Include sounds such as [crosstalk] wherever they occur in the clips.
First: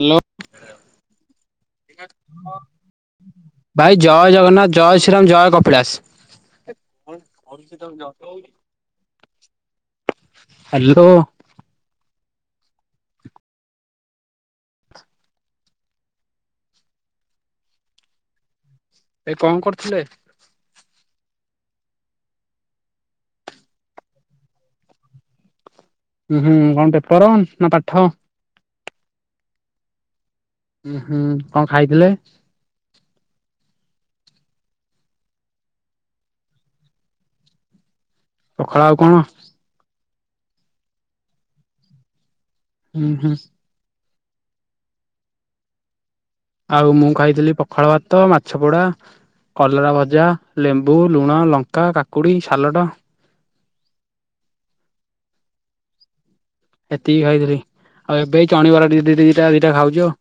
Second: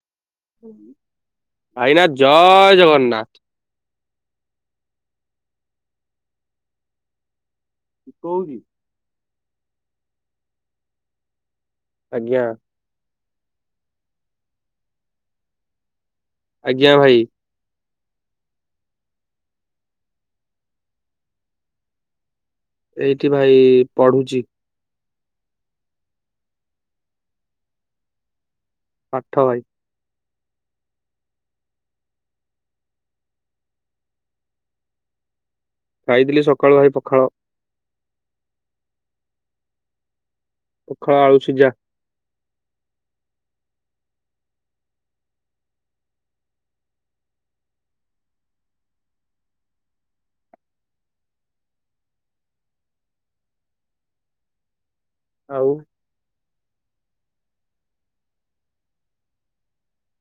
Hello ଭାଇନା ଜୟ ଜଗନ୍ନାଥ। ଭାଇ ଜୟ ଜଗନ୍ନାଥ ଜୟ ଶ୍ରୀରାମ ଜୟ କପିଳାସ। ହ୍ୟାଲୋ। ଆଜ୍ଞା। ଆଜ୍ଞା ଭାଇ। ଭାଇ କଣ କରୁଥିଲେ। ଏଇଠି ଭାଇ ପଢୁଛି। ହୁଁ ହୁଁ କଣ ପେପର ନା ପାଠ? ପାଠ ଭାଇ। ଉଁ ହୁଁ କଣ ଖାଇଥିଲେ? ଖାଇଥିଲି ସକାଳୁ ଭାଇ ପଖାଳ। ପଖାଳ ଆଉ କଣ? ପଖାଳ ଆଳୁ ସିଜା। ହୁଁ ହୁଁ? ଆଉ ମୁଁ ଖାଇଥିଲି ପଖାଳ ଭାତ ମାଛ ପୋଡା। କଲରା ଭଜା, ଲେମ୍ବୁ, ଲୁଣ, ଲଙ୍କା, କାକୁଡ଼ି ସାଲଟ। ଆଉ? ଏତିକି ଖାଇଥିଲି ଆଉ ଏବେ ଚଣିବରା ଦି ଦିଟା ଦିଟା ଖାଉଛି ଆଉ।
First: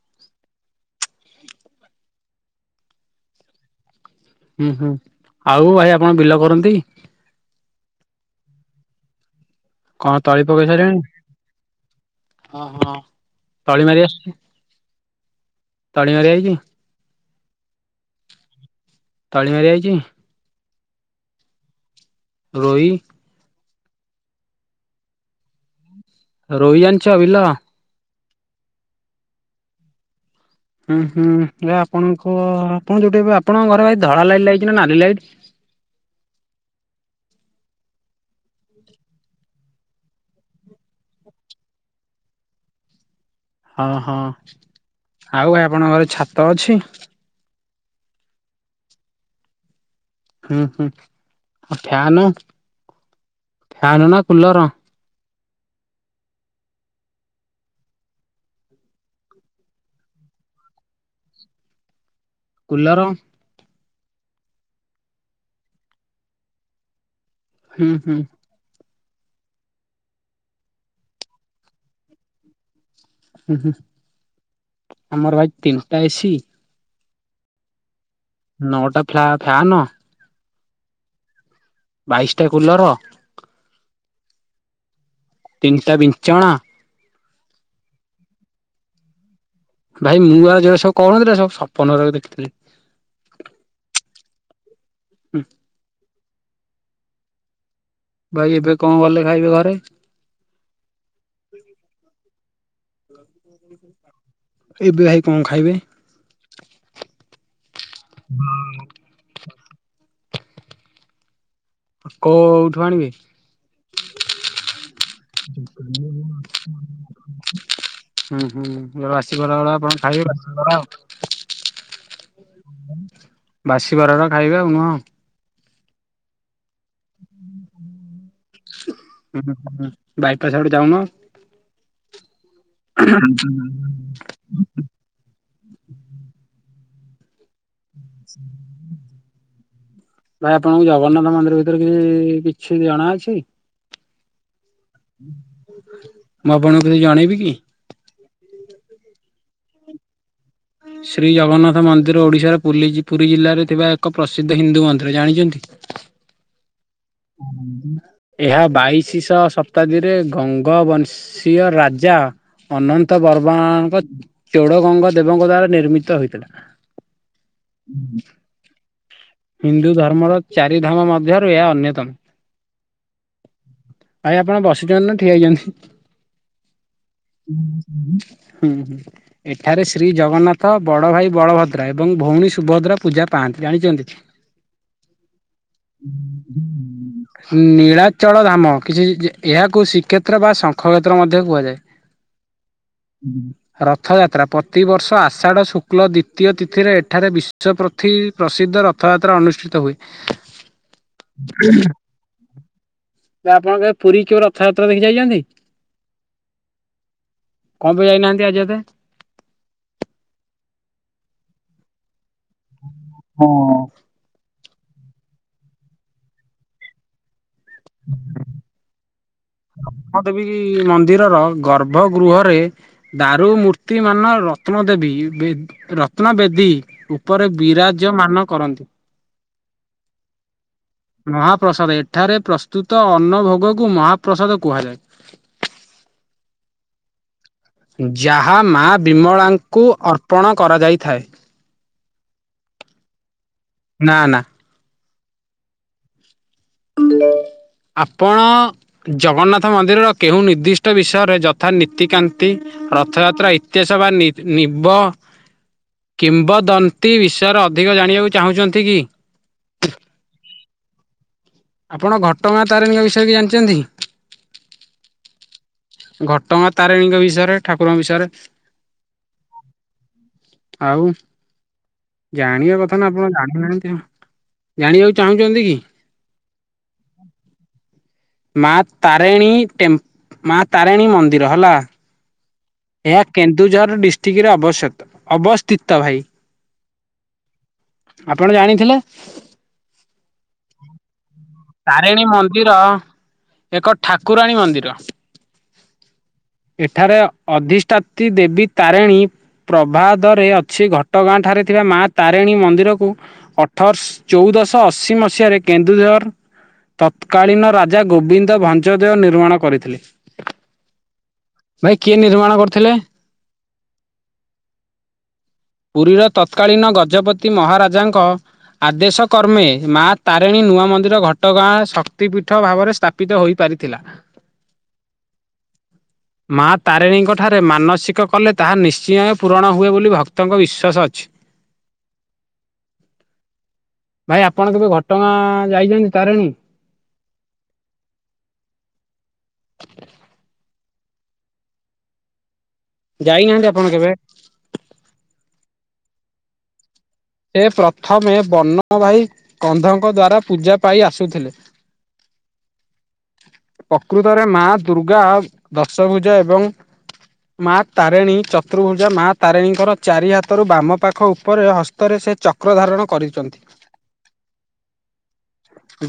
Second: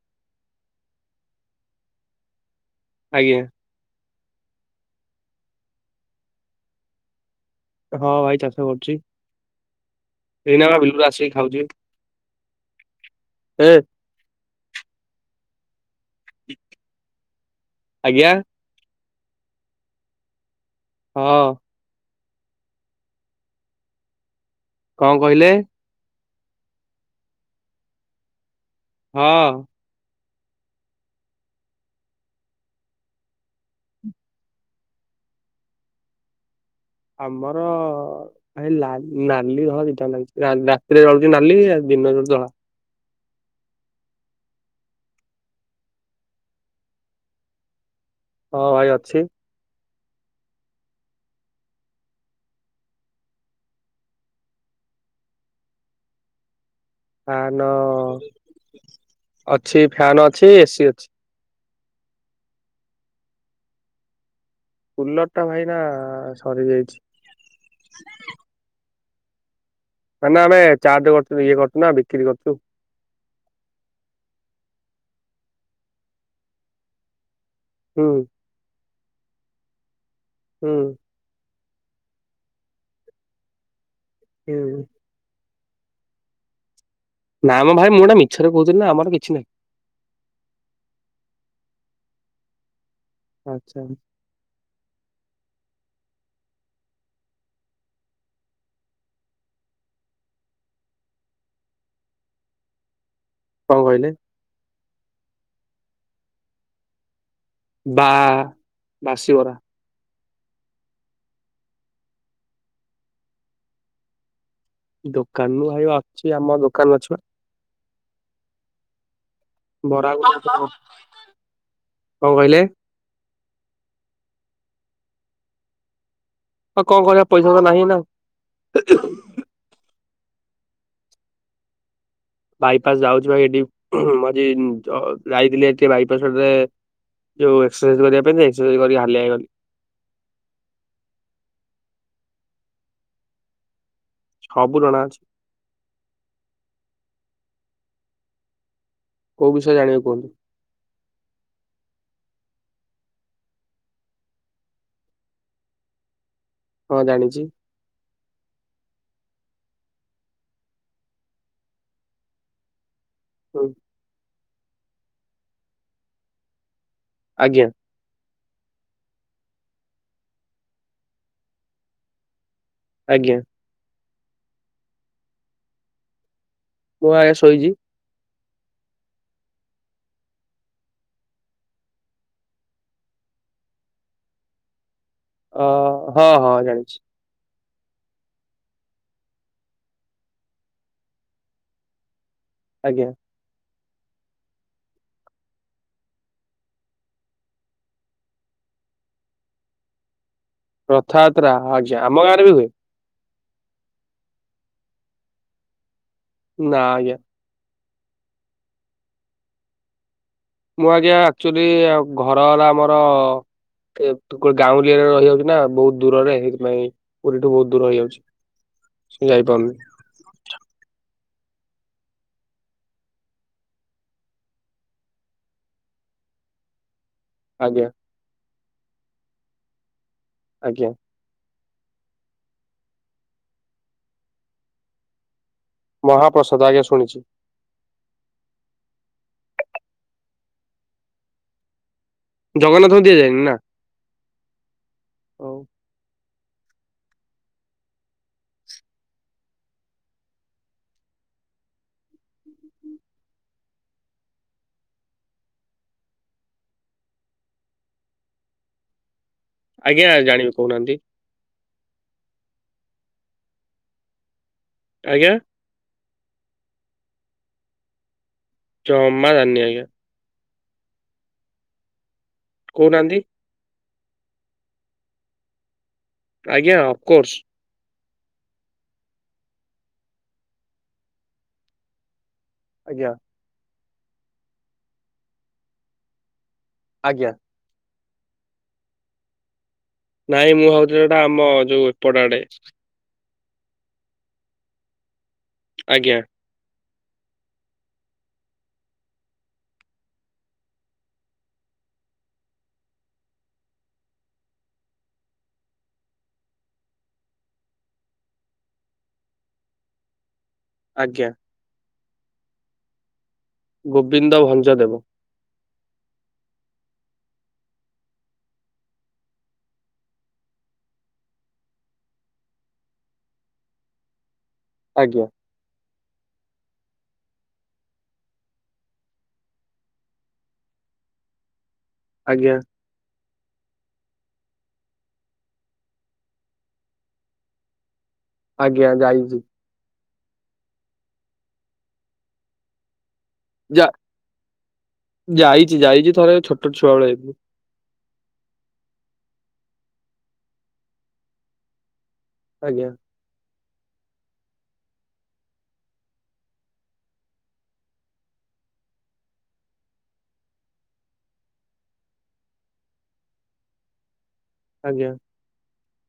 ଆଜ୍ଞା। ହୁଁ ହୁଁ ଆଉ ଭାଇ ଆପଣ ବିଲ କରନ୍ତି? ହଁ ଭାଇ ଚାଷ କରୁଛି। କଣ ତଳି ଏଇନା ପକେଇ ବା ବିଲରୁ ସାରିଲେନି? ଆସିକି ଖାଉଛି ହଁ ହଁ ଏ ତଳି ମାରି ଆସୁଛି? ତାଳିମାର ଆଇଛି ଆଜ୍ଞା ତାଳିମାର ଆଇଛି। ହଁ। ରୋହି? କଣ କହିଲେ? ରୋହି ଜାଣିଛ ବିଲ? ହଁ। ହୁଁ ହୁଁ ଏ ଆପଣଙ୍କ ଯୋଉଠି ଆପଣଙ୍କ ଘରେ ଭାଇ ଧଳା ଲାଇଟ ଲାଗଛି ନା ନାଲି ଲାଇଟ୍? ଆମର ଲାଲି ନାଲି ଧଳା ଦିଟା ଲାଗୁଛି ରାତିରେ ରଳୁଛି ନାଲି ଆଉ ଦିନରେଜଳୁଛି ଧଳା। ହଁ ହଁ ଆଉ ଆପଣଙ୍କ ଘରେ ଛାତ ଅଛି? ହଁ ଭାଇ ଅଛି। ହଁ ହଁ ଫ୍ୟାନ ଫ୍ୟାନ ନା କୁଲର। ଫ୍ୟାନ ଅଛି ଫ୍ୟାନ ଅଛି ଏସି ଅଛି। କୁଲର? କୁଲର ଟା ଭାଇନା ସରି ଯାଇଛି। ହୁଁ ହୁଁ। କାଇ ନା ଆମେ ଚାଟ କରୁଛୁ ଇଏ କରୁଛୁ ନା ବିକ୍ରି କରୁଛୁ। ହୁଁ ହୁଁ ଆମର ଭାଇ ତିନିଟା ଏସି। ହୁଁ। ନଅଟା ଫ୍ୟା ଫ୍ୟାନ। ହୁଁ ହୁଁ। ବାଇଶିଟା କୁଲର। କିୟୁ ହୁଁ। ତିନିଟା ବିଚଣା। ନା ମ ଭାଇ ମୁଁ ଗୋଟେ ମିଛରେ କହୁଥିନି ନା ଆମର କିଛି ନାହିଁ। ଭାଇ ମୁଁ ଆଉ ଯୋଉଗୁଡା ସବୁ କହୁନଥିଲି ନାଁ। ସବୁ ସପନର ଦେଖିଥିଲି। ପାଞ୍ଚାଳୀ। ହୁଁ। ଭାଇ ଏବେ କ ଗଲେ ଖାଇବେ ଘରେ? [unintelligible] କ କହିଲେ? ଏବେ ଭାଇ କ ଖାଇବେ? ବା ବାସିବରା। କୋଉଉଠୁ ଆଣିବେ କି? ଦୋକାନରୁ ଭାଇ ଅଛି। ଆମ ଦୋକାନ ଅଛିବା। ହୁଁ ହୁଁଁ। ବାସିବରା ଗୁରା ଆପଣ ବରା ଖାଇବେ ଗୋଟେ ବାସିବରା କଣ ଆଉ। କହିଲେ ବାସିବରା ଗୁରା ଖାଇବେ ଆଉ ନୁହଁ ଆଉ। ଆଉ କ କରିବା ପଇସା ତ ନାହିଁ ଏଇନା। ବାଇକିରେ ସିଆଡ଼କୁ ଯାଉନା। ବାଇପାସ ଯାଉଛି ପା ଏଡି। ମଜି ଯାଇଥିଲି ଆଜି ବାଇପାସଡରେ। ଯୋଉ ଏକ୍ସରସାଇଜ୍ କରିବା ପାଇଁ ଯାଇଚି। କରିକି ହାଲିଆହେଇଗଲି ଭାଇ ଆପଣଙ୍କୁ ଜଗନ୍ନାଥ ମନ୍ଦିର ଭିତରେ କି କିଛି ଜଣା ଅଛି? ସବୁ ଜଣା ଅଛି। ମୁଁ ଆପଣଙ୍କୁ କିଛି ଜଣେଇ ବିକି। କୋଉ ବିଷୟ ଜାଣିବ କୁହନ୍ତୁ? ଶ୍ରୀ ଜଗନ୍ନାଥ ମନ୍ଦିର ଓଡ଼ିଶାର ପୁଲି ପୁରୀ ଜିଲ୍ଲାରେ ଥିବା ଏକ ପ୍ରସିଦ୍ଧ ହିନ୍ଦୁ ମନ୍ଦିର। ଜାଣିଛନ୍ତିନାଁ ହଁ ଜାଣିଛି ହଁ। ଏହା ବାଇଶି ଶହ ଶତାବ୍ଦୀରେ ଗଙ୍ଗବଂଶୀୟ ରାଜା। ଅନନ୍ତ ବର୍ଵବାଙ୍କ ଚଡ ଗଙ୍ଗା ଦେବଙ୍କ ଦ୍ଵାରା ନିର୍ମିତ ହୋଇଥିଲା। ଆଜ୍ଞା। ହୁଁ। ହିନ୍ଦୁ ଧର୍ମର ଚାରି ଧାମ ମଧ୍ୟରୁ ଏହା ଅନ୍ୟତମ। ଆଜ୍ଞା। ଭାଇ ଆପଣ ବସିଛନ୍ତି ନା ଠିଆ ହେଇଛନ୍ତି। ପୁଅ ଆଗେ ଶୋଇଛି। ହୁଁ ହୁଁ। ଏଠାରେ ଶ୍ରୀ ଜଗନ୍ନାଥ, ବଡ଼ ଭାଇ ବଳଭଦ୍ର, ଏବଂ ଭଉଣୀ ସୁଭଦ୍ରା, ପୂଜା ପାଆନ୍ତି ଜାଣିଛନ୍ତି। ଅ ହଁ ହଁ ଜାଣିଛି। ଇଁ ନୀଳାଚଳ ଧାମ କିଛି ଏହାକୁ ଶ୍ରୀକ୍ଷେତ୍ର ବା ଶଙ୍ଖ କ୍ଷେତ୍ର ମଧ୍ୟ କୁହାଯାଏ। ଆଜ୍ଞା। ହୁଁ। ରଥଯାତ୍ରା ପତିବର୍ଷ ଆଷାଢ଼ ଶୁକ୍ଲ ଦ୍ଵିତୀୟ ତିଥିରେ ଏଠାରେ ବିଶ୍ୱ ପ୍ରଥି ପ୍ରସିଦ୍ଧ ର ରଥଯାତ୍ରା ଅନୁଷ୍ଠିତ ହୁଏ। ରଥଯାତ୍ରା ହଁ ଆଜ୍ଞା ଆମ ଗାଁରେ ବି ହୁଏ। ବା ଆପଣ କେବେ ପୁରୀ କିଉ ରଥଯାତ୍ରା ଦେଖି ଯାଇଚନ୍ତି? ନାଁ ଆଜ୍ଞା। କଣ ପାଇଁ ଯାଇନାହାନ୍ତି ଆଜିଏତେ? ମୁଁ ଆଜ୍ଞା ଆକ୍ଚୁଆଲି ଘର ହେଲା ଆମର ଏତ୍ ଗାଁଉଲିରେ ରହିଯାଉଚୁ ନା ବହୁତ୍ ଦୂରରେ। ସେଇଥିପାଇଁ ପୁରୀଠୁ ବହୁତ୍ ଦୂର ହେଇଯାଉଚି। ସେ ଯାଇପାରୁନି। ହଁ ଦେବୀ ମନ୍ଦିରର ଗର୍ଭ ଗୃହରେ ଦାରୁ ମୂର୍ତ୍ତି ମାନ ରତ୍ନ ଦେବୀ ବେ ରତ୍ନ ବେଦୀ। ଉ ଉପରେ ଆଜ୍ଞା ବିରାଜ୍ଯମାନ କରନ୍ତି। ଆଜ୍ଞା। ମହାପ୍ରସାଦ ଏଠାରେ ପ୍ରସ୍ତୁତ ଅନ୍ନ ଭୋଗକୁ ମହାପ୍ରସାଦ କୁହାଯାଏ। ମହାପ୍ରସାଦ ଆଜ୍ଞା ଶୁଣିଚି। ଯାହା ମା ବିମଳାଙ୍କୁ ଅର୍ପଣ କରାଯାଇଥାଏ। ଜଗନ୍ନାଥଙ୍କୁ ଦିଆଯାଏନି ନା? ନା ନା। ହଉ ଆପଣ ଜଗନ୍ନାଥ ମନ୍ଦିରର କେଉଁ ନିର୍ଦ୍ଦିଷ୍ଟ ବିଷୟରେ ଯଥା ନୀତିକାନ୍ତି ରଥଯାତ୍ରା ଇତିହାସ ବା ନି ନିବ କିମ୍ବଦନ୍ତୀ ବିଷୟରେ ଅଧିକ ଜାଣିବାକୁ ଚାହୁଁଚନ୍ତି କି? ଆଜ୍ଞା ଜାଣିବି କହୁନାହାନ୍ତି? ଆପଣ ଘଟଗାଁ ତାରିଣୀଙ୍କ ବିଷୟରେ କିଛି ଜାଣିଚନ୍ତି? ଆଜ୍ଞା। ଘଟଗାଁ ତାରିଣୀଙ୍କ ବିଷୟରେ? ଠାକୁରଙ୍କ ବିଷୟରେ? ଜମା ଜାଣିନି ଆଜ୍ଞା। ଆଉ ଜାଣିବା କଥା ନା କହୁନାହାନ୍ତି ଆପଣ ଜାଣି ନାହାନ୍ତି ଆଉ। ଜାଣିବାକୁ ଚାହୁଁଚନ୍ତି କି? ଆଜ୍ଞା। ଅପକୋର୍ସ। ମା ତାରିଣୀ ଟେମ୍ପ୍ ତାରେଣୀ ମନ୍ଦିର ହେଲା। ଆଜ୍ଞା ଏହା କେନ୍ଦୁଝର ଡିଷ୍ଟ୍ରିକ୍ଟରେ ଅବସିତ ଅବସ୍ଥିତ ଭାଇ। ଆଜ୍ଞା। ଆପଣ ଜାଣିଥିଲେ? ନାଇଁ ମୁଁ ଭାବୁଥିଲି ହେଟା ଆମର୍ ତାରେଣୀ ମନ୍ଦିର ଏକ ଠାକୁରାଣୀ ମନ୍ଦିର। ଆଜ୍ଞା। ଏଠାରେ ଅଧିଷ୍ଠାତୀ ଦେବୀ ତାରେଣୀ ପ୍ରଭାଦରେ ଅଛି ଘଟଗାଁ ଠାରେ ଥିବା ମା ତାରେଣୀ ମନ୍ଦିରକୁ ଅଠରଶ ଚଉଦଶହ ଅଶୀ ମସିହାରେ କେନ୍ଦୁଝର ତତତ୍କାଳୀନ ରାଜା ଗୋବିନ୍ଦ ଭଞ୍ଜଦେଓ ନିର୍ମାଣ କରିଥିଲେ। ଆଜ୍ଞା। ଭାଇ କିଏ ନିର୍ମାଣ କରିଥିଲେ? ଗୋବିନ୍ଦ ଭଞ୍ଜ ଦେବ। ପୁରୀର ତ ତତ୍କାଳୀନ ଗଜପତି ମହାରାଜାଙ୍କ ଆଦେଶ କର୍ମେ ମା ତାରିଣୀ ନୂଆ ମନ୍ଦିର ଘଟ ଘଟଗାଁ ଶକ୍ତିପୀଠ ଭାବରେ ସ୍ଥାପିତ ହୋଇପାରିଥିଲା। ଆଜ୍ଞା। ମା ତାରିଣୀଙ୍କ ଠାରେ ମାନସିକ କଲେ ତାହା ନିଶ୍ଚୟ ପୂରଣ ହୁଏ ବୋଲି ଭକ୍ତଙ୍କ ବିଶ୍ୱାସ ଅଛି। ଆଜ୍ଞା। ଭାଇ ଆପଣ କେବେ ଘଟଗାଁ ଯାଇଛନ୍ତି ତାରିଣୀ? ଆଜ୍ଞା ଯାଇଛି। ଯାଇନାହାନ୍ତି ଯା ଆପଣ କେବେ? ଯାଇଛି ଯାଇଛି ଥରେ ଛୋଟ ଛୁଆବେଳେ ଯାଇଚି। ସେ ପ୍ରଥମେ ବର୍ଣ୍ଣଭାଇ କନ୍ଧଙ୍କ ଦ୍ଵାରା ପୂଜା ପାଇ ଆସୁଥିଲେ। ଆଜ୍ଞା। ପ୍ରକୃତରେ ମା ଦୁର୍ଗା ଦଶଭୂଜା ଏବଂ ମା ତାରିଣୀ ଚତୁର୍ଭୁଜା। ମା ତାରିଣୀଙ୍କର ଚାରି ହାତରୁ ବାମ ପାଖ ଉପରେ ହସ୍ତରେ ସେ ଚ ଚକ୍ରଧାରଣ କରିଛନ୍ତି। ଆଜ୍ଞା।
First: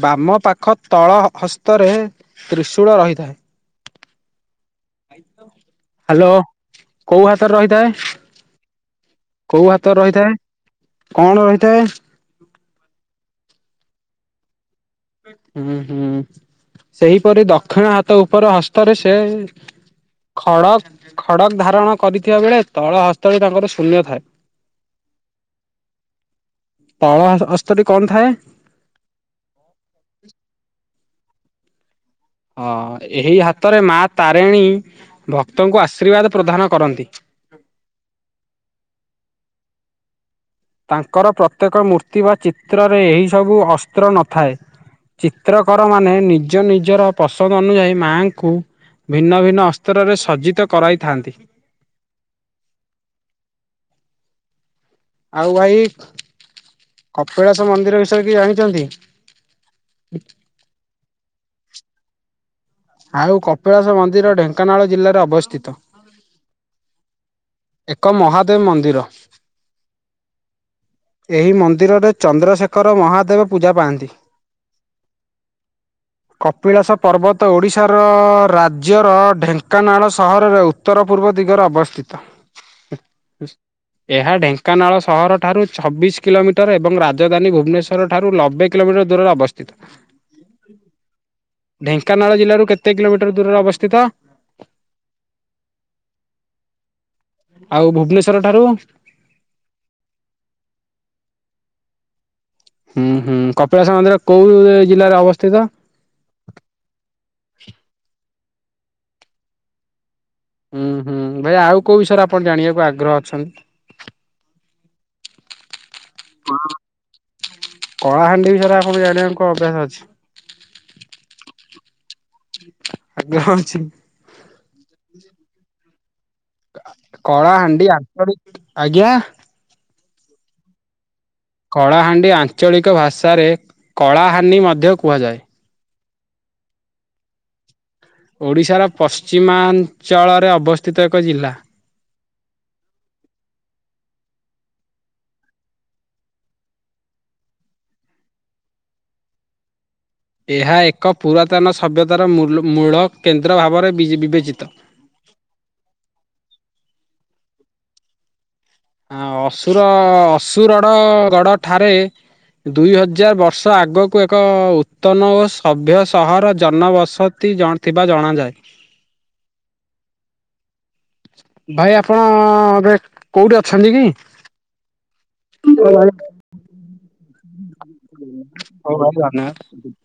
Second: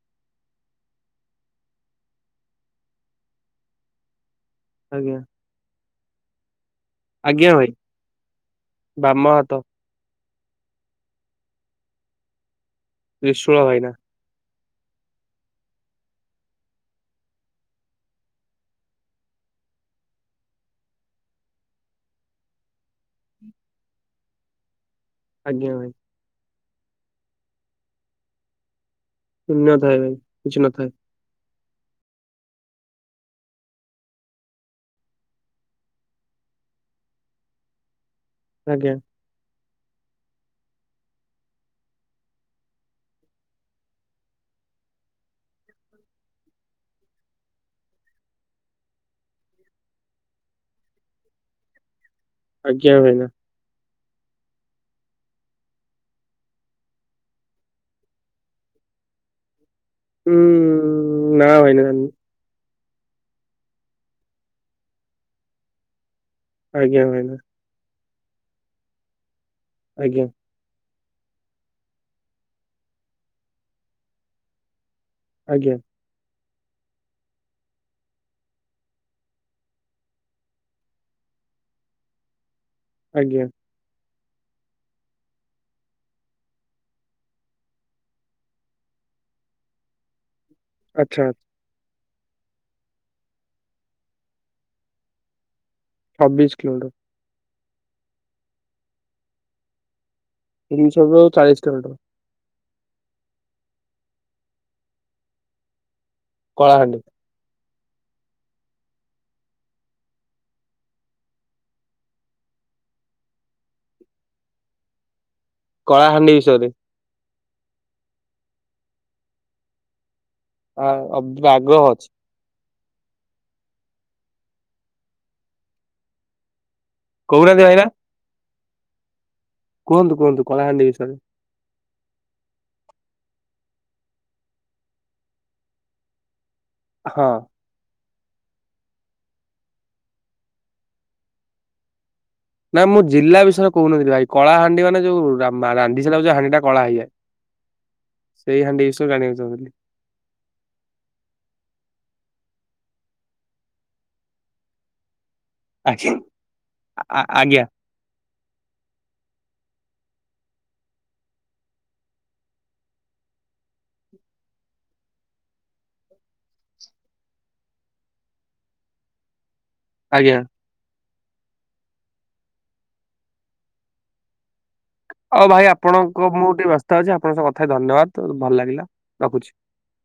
ବାମ ପାଖ ତଳ ହସ୍ତରେ ତ୍ରିଶୂଳ ରହିଥାଏ। ଆଜ୍ଞା ହ୍ୟାଲୋ। କୋଉ ଆଜ୍ଞା ହାତରେ ଭାଇ ରହିଥାଏ? ବାମ ହାତ କୋଉ ହାତରେ ରହିଥାଏ କଣ ରହିଥାଏ? ତ୍ରିଶୂଳ ଭାଇନା। ହୁଁ ହୁଁ। ସେହିପରି ଦକ୍ଷିଣ ହାତ ଉପର ହସ୍ତରେ ସେ ଖଡ଼ ଖଡ଼କ ଧାରଣ କରିଥିବା ବେଳେ ତଳ ହସ୍ତ ତାଙ୍କର ଶୂନ୍ୟ ଥାଏ। ଆଜ୍ଞା ଭାଇ। ତଳ ହସ୍ତଟି କଣ ଥାଏ? ନ ଥାଏ ଭାଇ କିଛି ନଥାଏ। ହଁ, ଏହି ହାତରେ ମା ତାରିଣୀ ଭକ୍ତଙ୍କୁ ଆଶୀର୍ବାଦ ପ୍ରଦାନ କରନ୍ତି। ଆଜ୍ଞା। ତାଙ୍କର ପ୍ରତ୍ୟେକ ମୂର୍ତ୍ତି ବା ଚିତ୍ରରେ ଏହି ସବୁ ଅସ୍ତ୍ର ନଥାଏ। ଚିତ୍ରକର ମାନେ ନିଜ ନିଜର ପସନ୍ଦ ଅନୁଯାୟୀ ମାଙ୍କୁ ଭିନ୍ନ ଭିନ୍ନ ଅସ୍ତ୍ରରେ ସଜିତ କରାଇଥାନ୍ତି। ଆଜ୍ଞା, ଭାଇନା। ଆଉ ଭାଇ, କପିଳାସ ମନ୍ଦିର ବିଷୟରେ କିଛି ଜାଣିଛନ୍ତି? ଉୁଁ ନା ଦ୍ଭାଇ ନା ଜାଣିନାହିଁ। ଆଉ କପିଳାସ ମନ୍ଦିର ଢେଙ୍କାନାଳ ଜିଲ୍ଲାରେ ଅବସ୍ଥିତ। ଆଜ୍ଞା, ଭାଇନା। ଏକ ମହାଦେବ ମନ୍ଦିର। ଆଜ୍ଞା। ଏହି ମନ୍ଦିରରେ ଚନ୍ଦ୍ରଶେଖର ମହାଦେବ ପୂଜା ପାଆନ୍ତି। ଆଜ୍ଞା। କପିଳାସ ପର୍ବତ ତ ଓଡ଼ିଶାର ରାଜ୍ୟର ଢେଙ୍କାନାଳ ସହରରେ ଉତ୍ତର ପୂର୍ବ ଦିଗରେ ଅବସ୍ଥିତ। [inaudible] ଆଜ୍ଞା। ଏହା ଢେଙ୍କାନାଳ ସହରଠାରୁ ଛବିଶ କିଲୋମିଟର ଏବଂ ରାଜଧାନୀ ଭୁବନେଶ୍ୱର ର ଠାରୁ ନବେ କିଲୋମିଟର ଦୂରରେ ଅବସ୍ଥିତ। ଆଛା। କାନାଳ ଜିଲ୍ଲାରୁ କେତେ କିଲୋମିଟର ଦୂରରେ ଅବସ୍ଥିତ? ଛବିଶ କିଲୋମିଟର। ଆଉ ଭୁବନେଶ୍ଵର ଠାରୁ? ଭୂବନେଶ୍ୱର ରୁଚାଳିଶ କିଲୋଟର। ହୁଁ ହୁଁ କପିଳାସ ମନ୍ଦିର କୋଉ ଜିଲ୍ଲାରେ ଅବସ୍ଥିତ? କଳାହାଣ୍ଡି। ହୁଁ ହୁଁ ଭାଇ ଆଉ କୋଉ ବିଷୟରେ ଆପଣ ଜାଣିବାକୁ ଆଗ୍ରହ ଅଛନ୍ତି? [inaudible] କଳାହାଣ୍ଡି ବିଷୟରେ। କଳାହାଣ୍ଡି ବିଷୟରେ ଆପଣ ଜାଣିବା କ ଅଭ୍ୟାସ ଅଛି। ଆ ଅବ ବି ଆଗ୍ରହ ଅଛି। ଆଗ୍ରହ ଅଛି। କହୁନାହାନ୍ତି ଭାଇନା କଳାହାଣ୍ଡି [unintelligible] ଆଜ୍ଞା। କୁହନ୍ତୁ କୁହନ୍ତୁ କଳାହାଣ୍ଡି ବିଷୟରେ? କଳାହାଣ୍ଡି ଆଞ୍ଚଳିକ ଭାଷାରେ କଳାହାନି ମଧ୍ୟ କୁହାଯାଏ। ହଁ। ଓଡ଼ିଶାର ପଶ୍ଚିମାଞ୍ଚଳରେ ଅବସ୍ଥିତ ଏକ ଜିଲ୍ଲା। ନା ମୁଁ ଜିଲ୍ଲା ବିଷୟରେ କହୁନଥିଲି ଭାଇ କଳା ହାଣ୍ଡି ମାନେ ଯୋଉ ରାନ୍ଧି ସାରିଲା ପରେ ଯଉ ହଣ୍ଡି ଟା କଳା ହେଇଯାଏ। [inaudible] ସେଇ ହାଣ୍ଡି ବିଷୟରେ ଜାଣିବାକୁ ଚାହୁଥିଲି। ଏହା ଏକ ପୁରାତନ ସଭ୍ୟତାର ମୂଳ କେନ୍ଦ୍ର ଭାବରେ ବିବେଚିତ। ଆଜ୍ଞା, ଆଜ୍ଞା। ଆ ଅସୁର ଅସୁରଡ ଗଡ ଠାରେ ଦୁଇ ହଜାର ବର୍ଷ ଆଗକୁ ଏକ ଉତ୍ତନ ଓ ସଭ୍ୟ ସହର ଜନବସତି ଜଣ ଥିବା ଜଣାଯାଏ। ଆଜ୍ଞା। ଭାଇ ଆପଣ କୋଉଠି ଅଛନ୍ତି କି? ହଉ ଭାଇ [unintelligible] ଆପଣଙ୍କ ମୁଁ ଟିକେ ହଉ ବ୍ୟସ୍ତ ଅଛି ଆପଣଙ୍କ ସହ କଥା ହେଇ ଭାଇ ଧନ୍ୟବାଦ ଭଲ ଲାଗିଲା ଧନ୍ୟ ରଖୁଛି। ବାଦ୍।